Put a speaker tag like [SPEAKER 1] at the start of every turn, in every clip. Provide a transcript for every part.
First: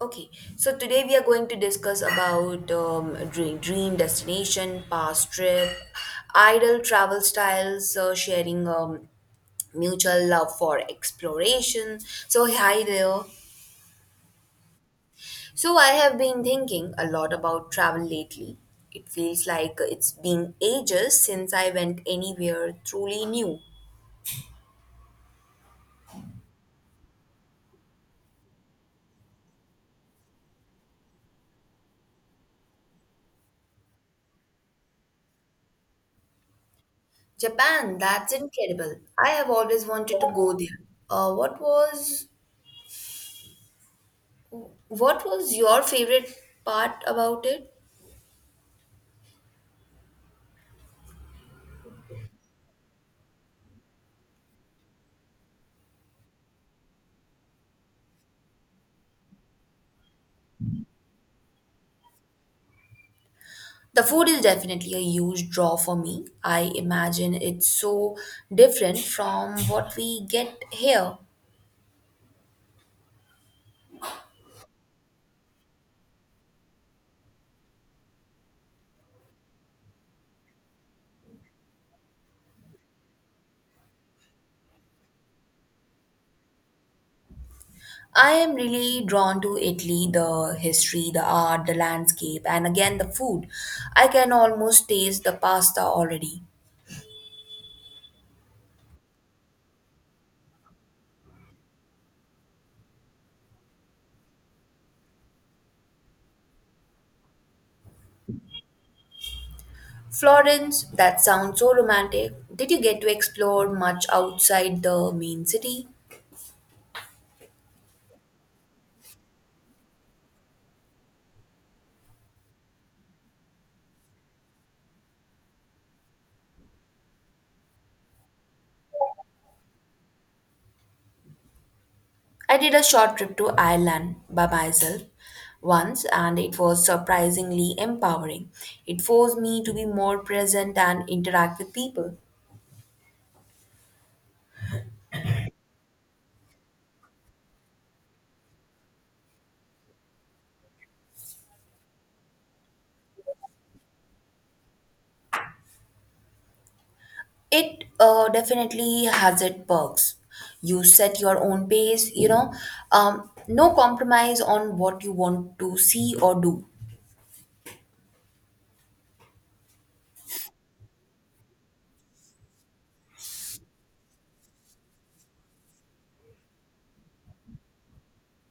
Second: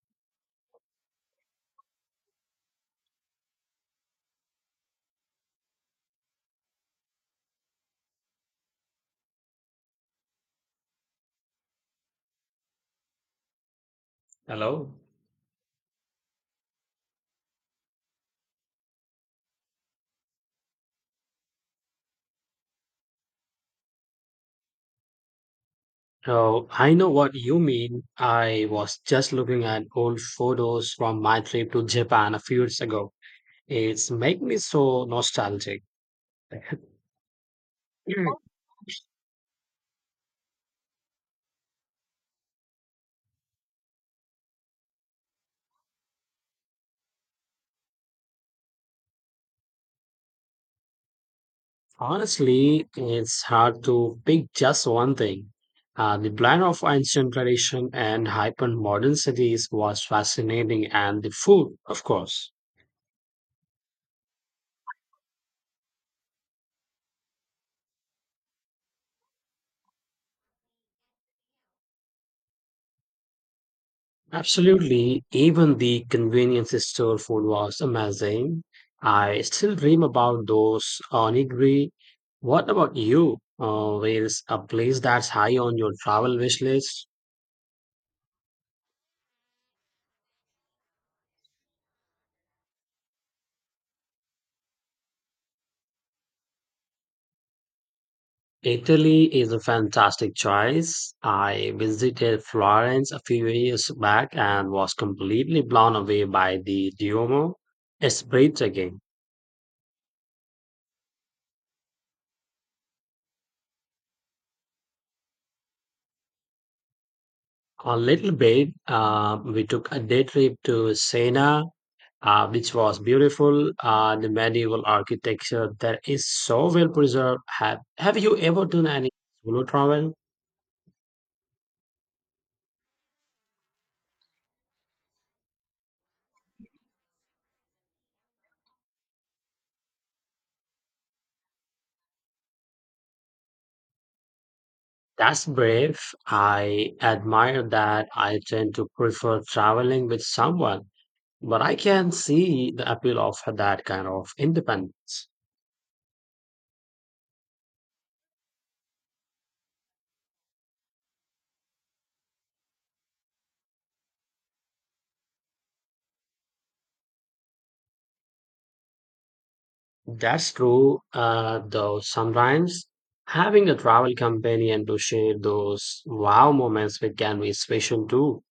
[SPEAKER 1] Okay, so today we are going to discuss about dream destination, past trip, ideal travel styles, sharing mutual love for exploration. So, hi there.
[SPEAKER 2] Hello.
[SPEAKER 1] So, I have been thinking a lot about travel lately. It feels like it's been ages since I went anywhere truly new.
[SPEAKER 2] Oh, I know what you mean. I was just looking at old photos from my trip to Japan a few years ago. It's make me so nostalgic.
[SPEAKER 1] Japan, that's
[SPEAKER 2] Mm.
[SPEAKER 1] incredible. I have always wanted to go there. What was what was your favorite part about it?
[SPEAKER 2] Honestly, it's hard to pick just one thing. The blend of ancient tradition and hyper modern cities was fascinating, and the food, of course.
[SPEAKER 1] The food is definitely a huge draw for me. I imagine it's so different from what we get here.
[SPEAKER 2] Absolutely. Even the convenience store food was amazing. I still dream about those onigiri. What about you? Where's a place that's high on your travel wish list?
[SPEAKER 1] I am really drawn to Italy, the history, the art, the landscape, and again the food. I can almost taste the pasta already.
[SPEAKER 2] Italy is a fantastic choice. I visited Florence a few years back and was completely blown away by the Duomo. It's breathtaking.
[SPEAKER 1] Florence, that sounds so romantic. Did you get to explore much outside the main city?
[SPEAKER 2] A little bit, we took a day trip to Siena which was beautiful the medieval architecture that is so well preserved. Have you ever done any solo travel?
[SPEAKER 1] I did a short trip to Ireland by myself once, and it was surprisingly empowering. It forced me to be more present and interact with people.
[SPEAKER 2] That's brave. I admire that. I tend to prefer traveling with someone, but I can see the appeal of that kind of independence.
[SPEAKER 1] It definitely has its perks. You set your own pace, no compromise on what you want to see or do.
[SPEAKER 2] That's true. Though sometimes having a travel companion to share those wow moments with can be special too.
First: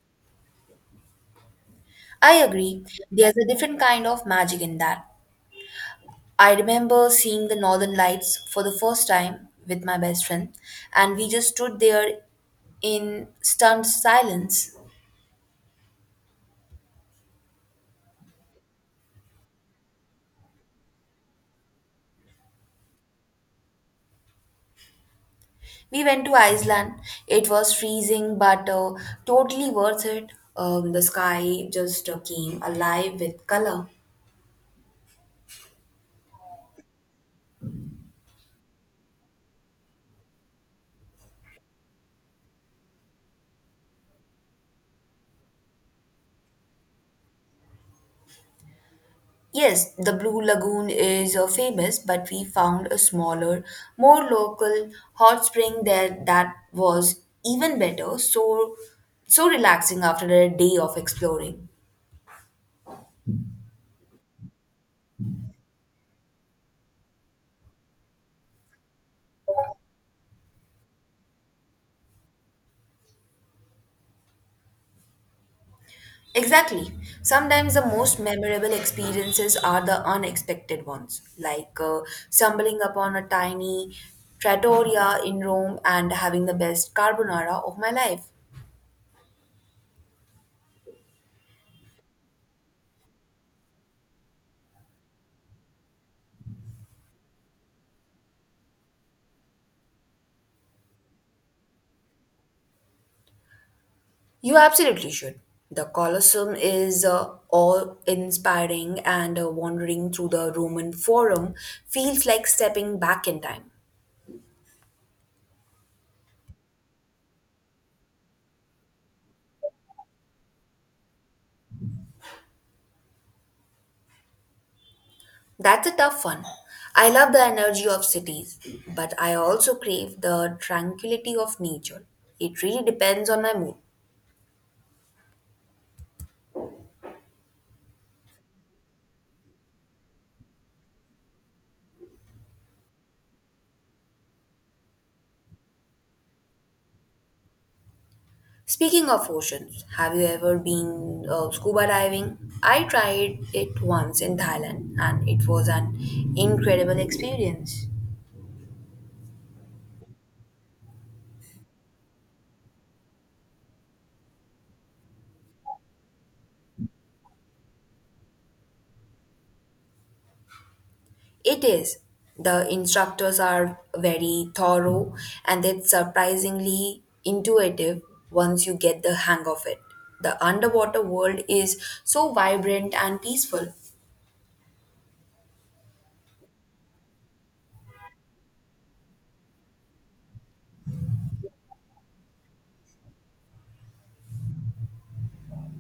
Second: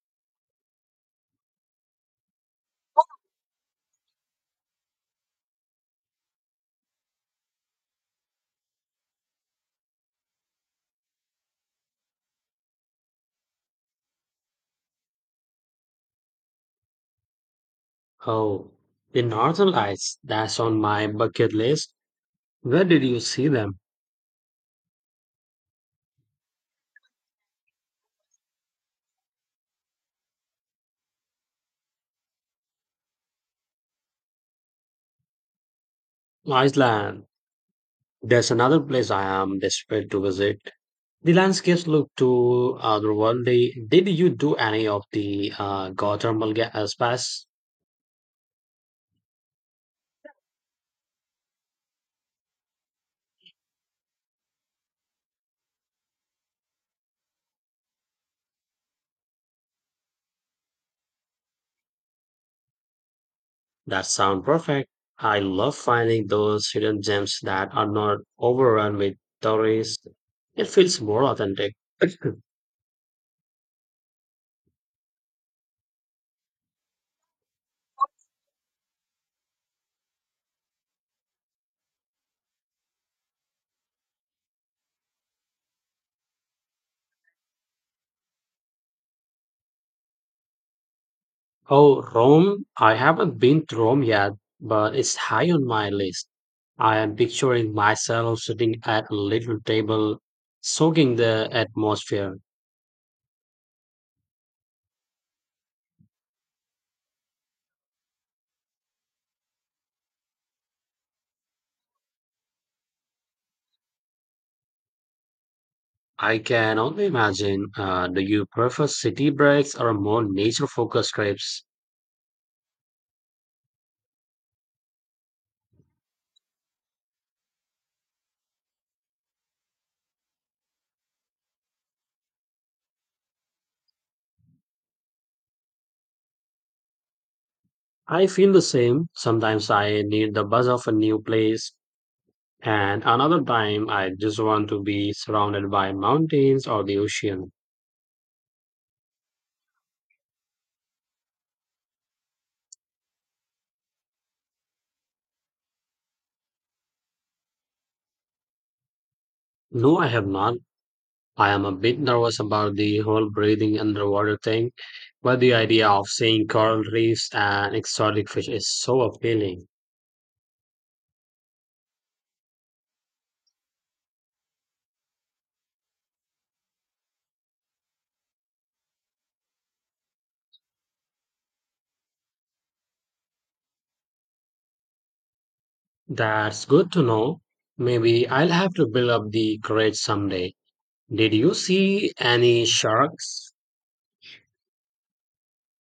[SPEAKER 1] I agree, there's a different kind of magic in that. I remember seeing the northern lights for the first time with my best friend, and we just stood there in stunned silence.
[SPEAKER 2] Oh, the Northern Lights, that's on my bucket list. Where did you see them?
[SPEAKER 1] We went to Iceland. It was freezing, but totally worth it. The sky just came alive with color.
[SPEAKER 2] Iceland. There's another place I am desperate to visit. The landscapes look too otherworldly. Did you do any of the geothermal gas baths?
[SPEAKER 1] Yes, the Blue Lagoon is famous, but we found a smaller, more local hot spring there that was even better. So relaxing after a day of exploring.
[SPEAKER 2] That sound perfect. I love finding those hidden gems that are not overrun with tourists. It feels more authentic.
[SPEAKER 1] Exactly. Sometimes the most memorable experiences are the unexpected ones, like stumbling upon a tiny trattoria in Rome and having the best carbonara of my life.
[SPEAKER 2] Oh, Rome. I haven't been to Rome yet, but it's high on my list. I am picturing myself sitting at a little table, soaking the atmosphere.
[SPEAKER 1] You absolutely should. The Colosseum is awe-inspiring, and wandering through the Roman Forum feels like stepping back in time.
[SPEAKER 2] I can only imagine. Do you prefer city breaks or more nature focused trips?
[SPEAKER 1] That's a tough one. I love the energy of cities, but I also crave the tranquility of nature. It really depends on my mood.
[SPEAKER 2] I feel the same. Sometimes I need the buzz of a new place, and another time I just want to be surrounded by mountains or the ocean.
[SPEAKER 1] Speaking of oceans, have you ever been scuba diving? I tried it once in Thailand and it was an incredible experience.
[SPEAKER 2] No, I have not. I am a bit nervous about the whole breathing underwater thing, but the idea of seeing coral reefs and exotic fish is so appealing.
[SPEAKER 1] It is. The instructors are very thorough and it's surprisingly intuitive once you get the hang of it. The underwater world is so vibrant and peaceful.
[SPEAKER 2] That's good to know. Maybe I'll have to build up the courage someday. Did you see any sharks?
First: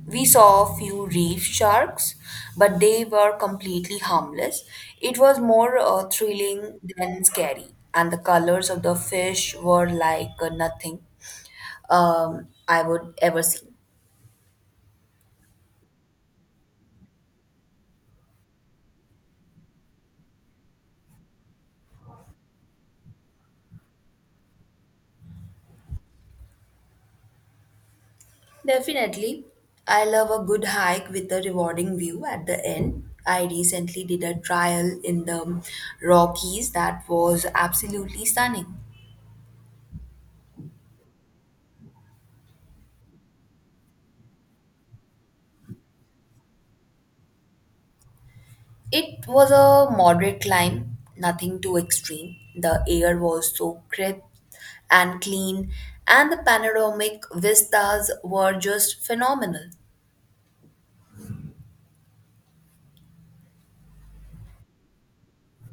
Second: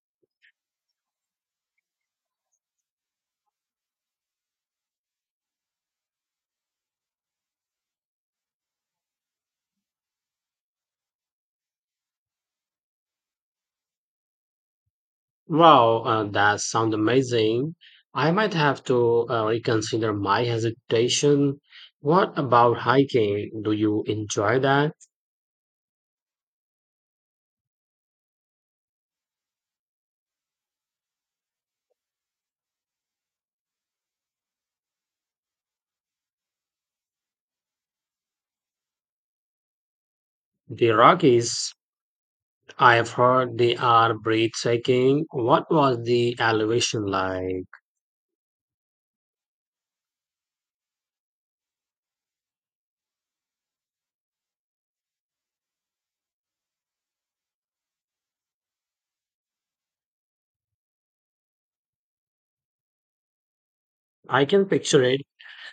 [SPEAKER 1] We saw a few reef sharks, but they were completely harmless. It was more thrilling than scary, and the colors of the fish were like nothing I would ever see.
[SPEAKER 2] Wow, that sounds amazing. I might have to reconsider my hesitation. What about hiking? Do you enjoy that?
[SPEAKER 1] Definitely. I love a good hike with a rewarding view at the end. I recently did a trial in the Rockies that was absolutely stunning.
[SPEAKER 2] The Rockies. I've heard they are breathtaking. What was the elevation like?
[SPEAKER 1] It was a moderate climb, nothing too extreme. The air was so crisp and clean, and the panoramic vistas were just phenomenal.
[SPEAKER 2] I can picture it.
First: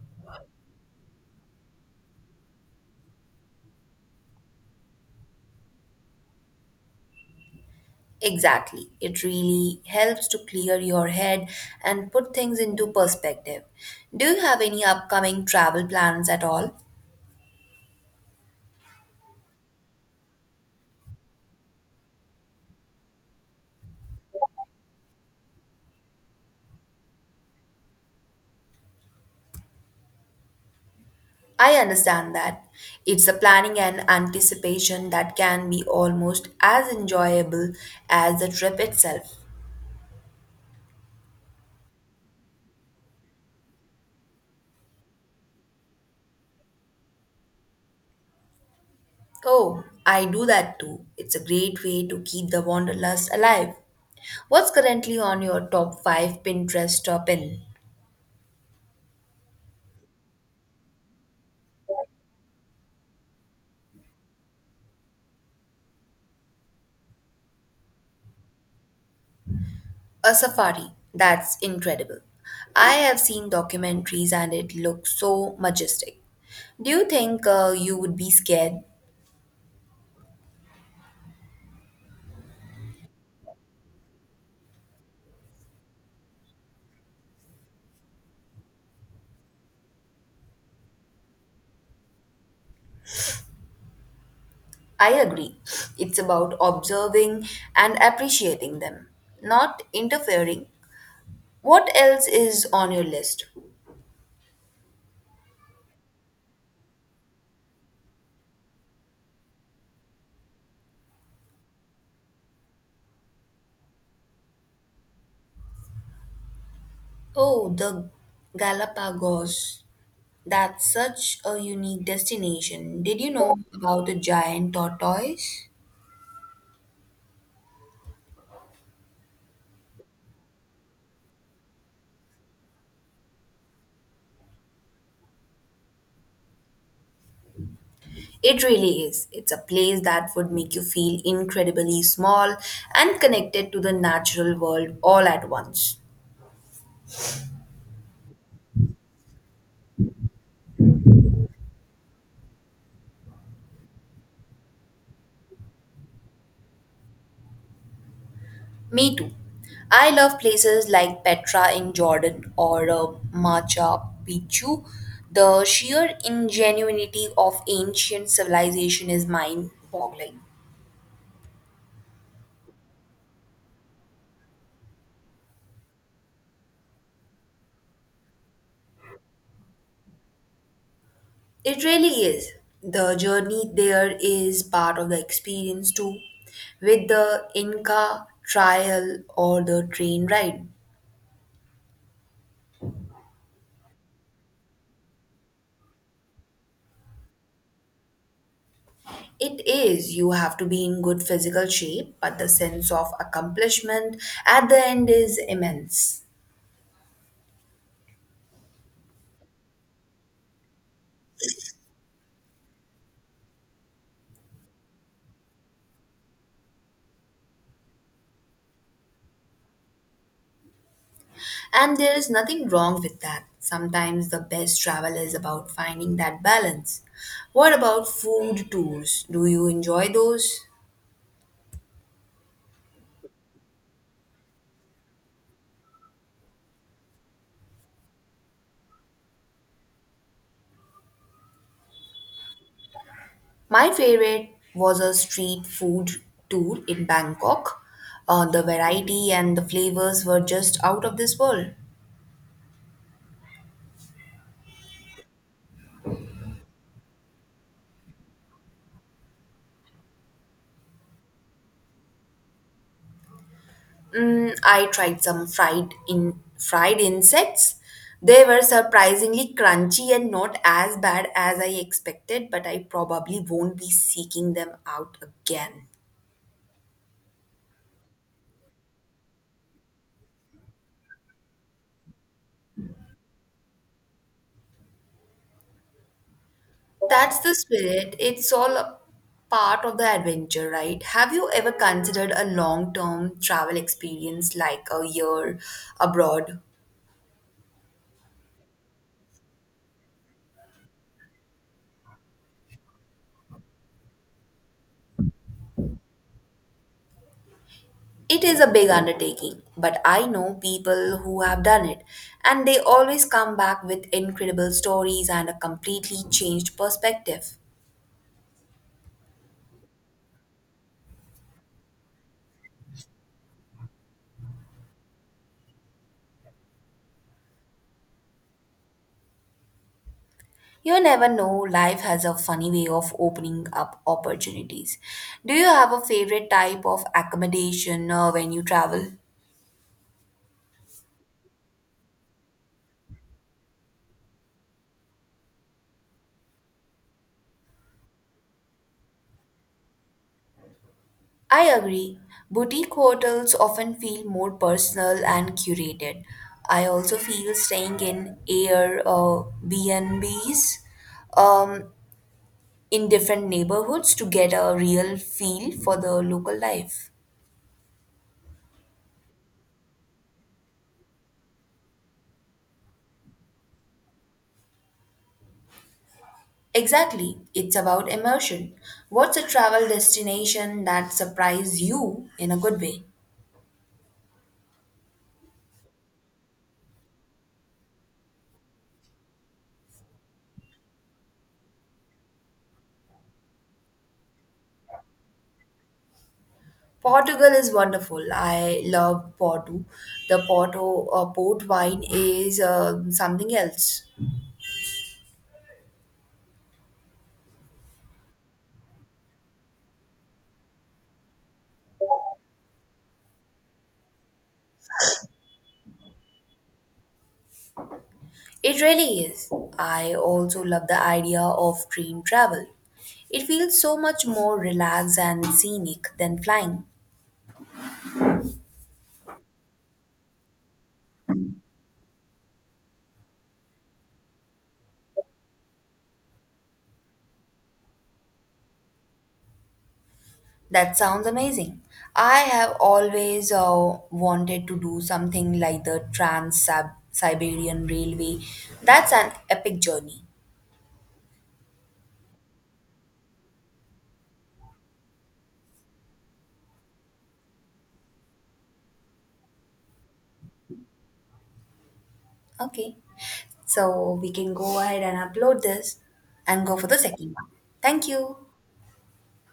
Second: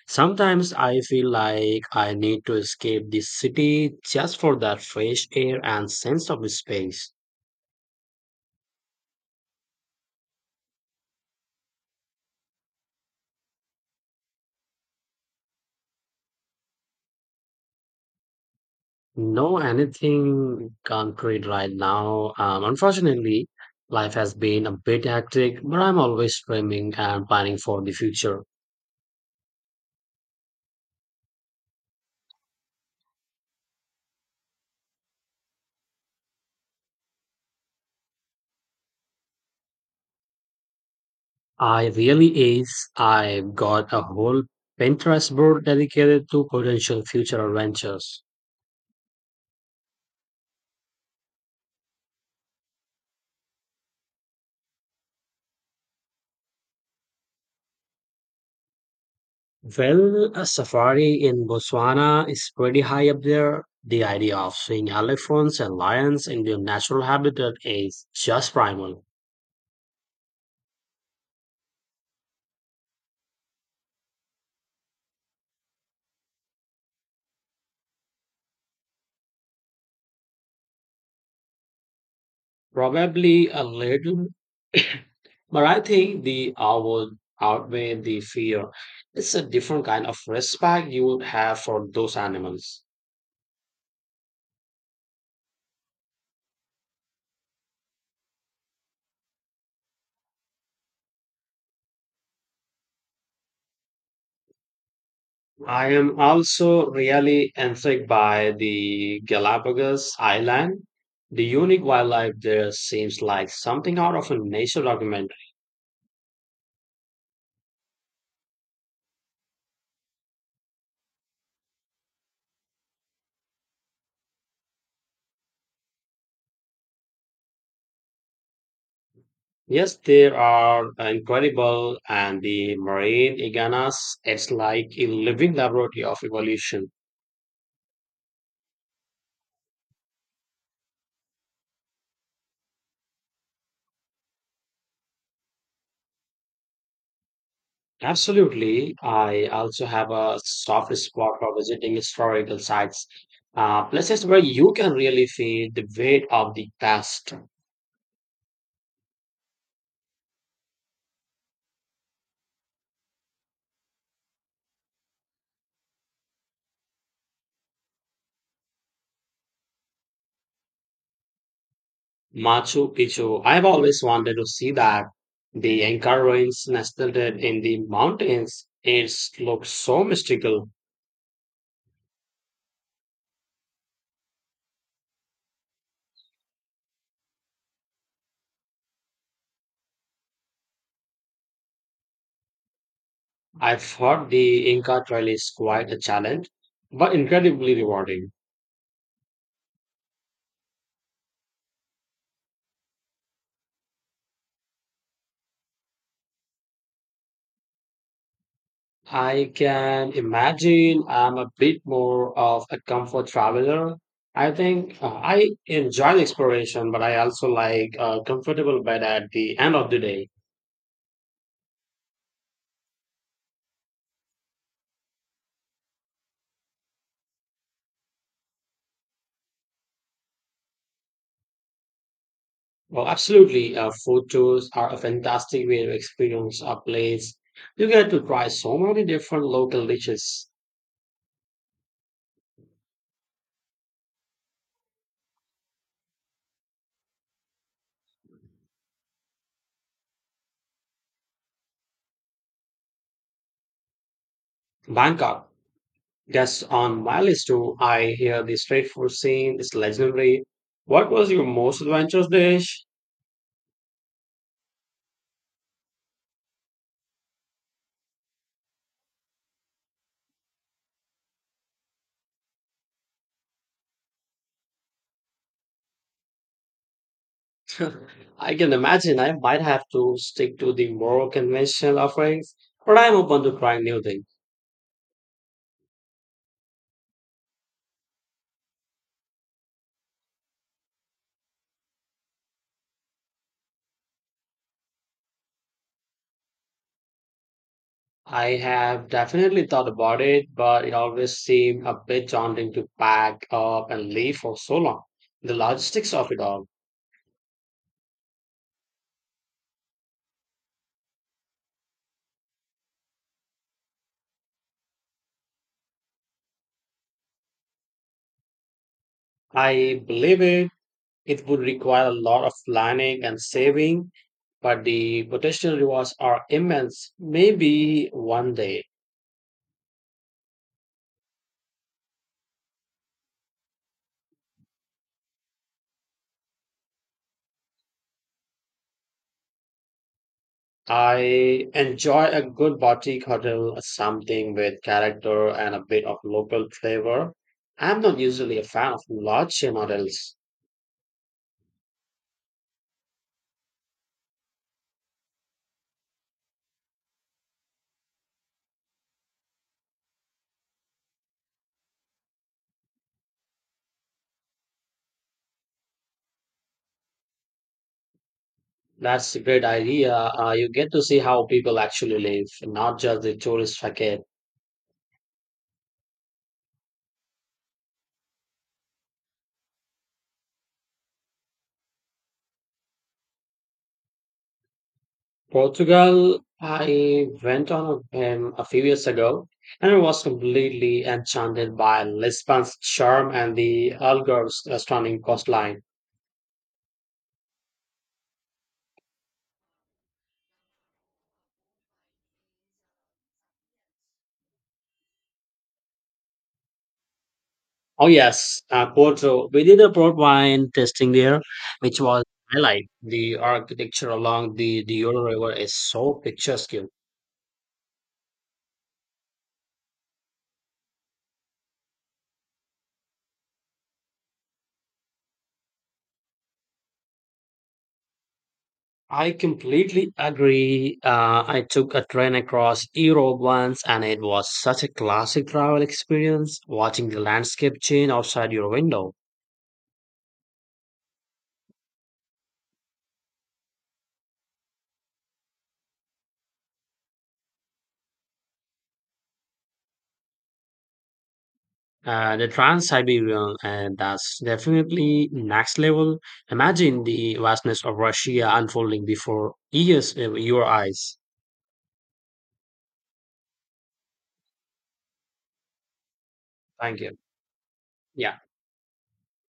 [SPEAKER 2] Sometimes I feel like I need to escape the city just for that fresh air and sense of space.
[SPEAKER 1] Exactly. It really helps to clear your head and put things into perspective. Do you have any upcoming travel plans at all?
[SPEAKER 2] No anything concrete right now. Unfortunately, life has been a bit hectic, but I'm always dreaming and planning for the future.
[SPEAKER 1] I understand that. It's the planning and anticipation that can be almost as enjoyable as the trip itself.
[SPEAKER 2] I really is. I've got a whole Pinterest board dedicated to potential future adventures.
[SPEAKER 1] Oh, I do that too. It's a great way to keep the wanderlust alive. What's currently on your top 5 Pinterest top in?
[SPEAKER 2] Well, a safari in Botswana is pretty high up there. The idea of seeing elephants and lions in their natural habitat is just primal.
[SPEAKER 1] A safari. That's incredible. I have seen documentaries and it looks so majestic. Do you think you would be scared?
[SPEAKER 2] Probably a little, but I think the awe would outweigh the fear. It's a different kind of respect you would have for those animals.
[SPEAKER 1] I agree. It's about observing and appreciating them, not interfering. What else is on your list?
[SPEAKER 2] I am also really intrigued by the Galapagos Island. The unique wildlife there seems like something out of a nature documentary.
[SPEAKER 1] Oh, the Galapagos. That's such a unique destination. Did you know about the giant tortoise?
[SPEAKER 2] Yes, there are incredible and the marine iguanas. It's like a living laboratory of evolution.
[SPEAKER 1] It really is. It's a place that would make you feel incredibly small and connected to the natural world all at once.
[SPEAKER 2] Absolutely. I also have a soft spot for visiting historical sites, places where you can really feel the weight of the past.
[SPEAKER 1] Me too. I love places like Petra in Jordan or Machu Picchu. The sheer ingenuity of ancient civilization is mind boggling.
[SPEAKER 2] Machu Picchu. I've always wanted to see that. The Inca ruins nestled in the mountains. It looks so mystical.
[SPEAKER 1] It really is. The journey there is part of the experience too, with the Inca trial or the train ride.
[SPEAKER 2] I've heard the Inca Trail is quite a challenge, but incredibly rewarding.
[SPEAKER 1] It is, you have to be in good physical shape, but the sense of accomplishment at the end is immense.
[SPEAKER 2] I can imagine I'm a bit more of a comfort traveler. I think I enjoy the exploration, but I also like a comfortable bed at the end of the day.
[SPEAKER 1] And there is nothing wrong with that. Sometimes the best travel is about finding that balance. What about food tours? Do you enjoy those?
[SPEAKER 2] Well, absolutely, photos are a fantastic way to experience a place. You get to try so many different local dishes.
[SPEAKER 1] My favorite was a street food tour in Bangkok. The variety and the flavors were just out of this world.
[SPEAKER 2] Bangkok. Yes, on my list too, I hear the street food scene is legendary. What was your most adventurous dish?
[SPEAKER 1] Mm, I tried some fried insects. They were surprisingly crunchy and not as bad as I expected, but I probably won't be seeking them out again.
[SPEAKER 2] I can imagine I might have to stick to the more conventional offerings, but I'm open to trying new things.
[SPEAKER 1] That's the spirit. It's all a part of the adventure, right? Have you ever considered a long-term travel experience like a year abroad?
[SPEAKER 2] I have definitely thought about it, but it always seemed a bit daunting to pack up and leave for so long. The logistics of it all.
[SPEAKER 1] It is a big undertaking, but I know people who have done it, and they always come back with incredible stories and a completely changed perspective.
[SPEAKER 2] I believe it. It would require a lot of planning and saving, but the potential rewards are immense. Maybe one day
[SPEAKER 1] You never know, life has a funny way of opening up opportunities. Do you have a favorite type of accommodation when you travel?
[SPEAKER 2] I enjoy a good boutique hotel, something with character and a bit of local flavor. I'm not usually a fan of large chain hotels.
[SPEAKER 1] I agree. Boutique hotels often feel more personal and curated. I also feel staying in Air BNBs um, in different neighborhoods to get a real feel for the local life.
[SPEAKER 2] That's a great idea. You get to see how people actually live, not just the tourist facade.
[SPEAKER 1] Exactly, it's about immersion. What's a travel destination that surprised you in a good way?
[SPEAKER 2] Portugal, I went on a few years ago and I was completely enchanted by Lisbon's charm and the Algarve's stunning coastline.
[SPEAKER 1] Portugal is wonderful. I love Porto. The Porto port wine is something else.
[SPEAKER 2] Oh, yes, Porto. We did a port wine tasting there, which was highlight. The architecture along the Douro River is so picturesque.
[SPEAKER 1] It really is. I also love the idea of train travel. It feels so much more relaxed and scenic than flying.
[SPEAKER 2] I completely agree. I took a train across Europe once, and it was such a classic travel experience watching the landscape change outside your window.
[SPEAKER 1] That sounds amazing. I have always wanted to do something like the Trans Siberian Railway. That's an epic journey.
[SPEAKER 2] The Trans-Siberian, and that's definitely next level. Imagine the vastness of Russia unfolding before years, your eyes.
[SPEAKER 1] Okay. So we can go ahead and upload this and go for the
[SPEAKER 2] Thank you.
[SPEAKER 1] second one. Thank you.
[SPEAKER 2] Yeah.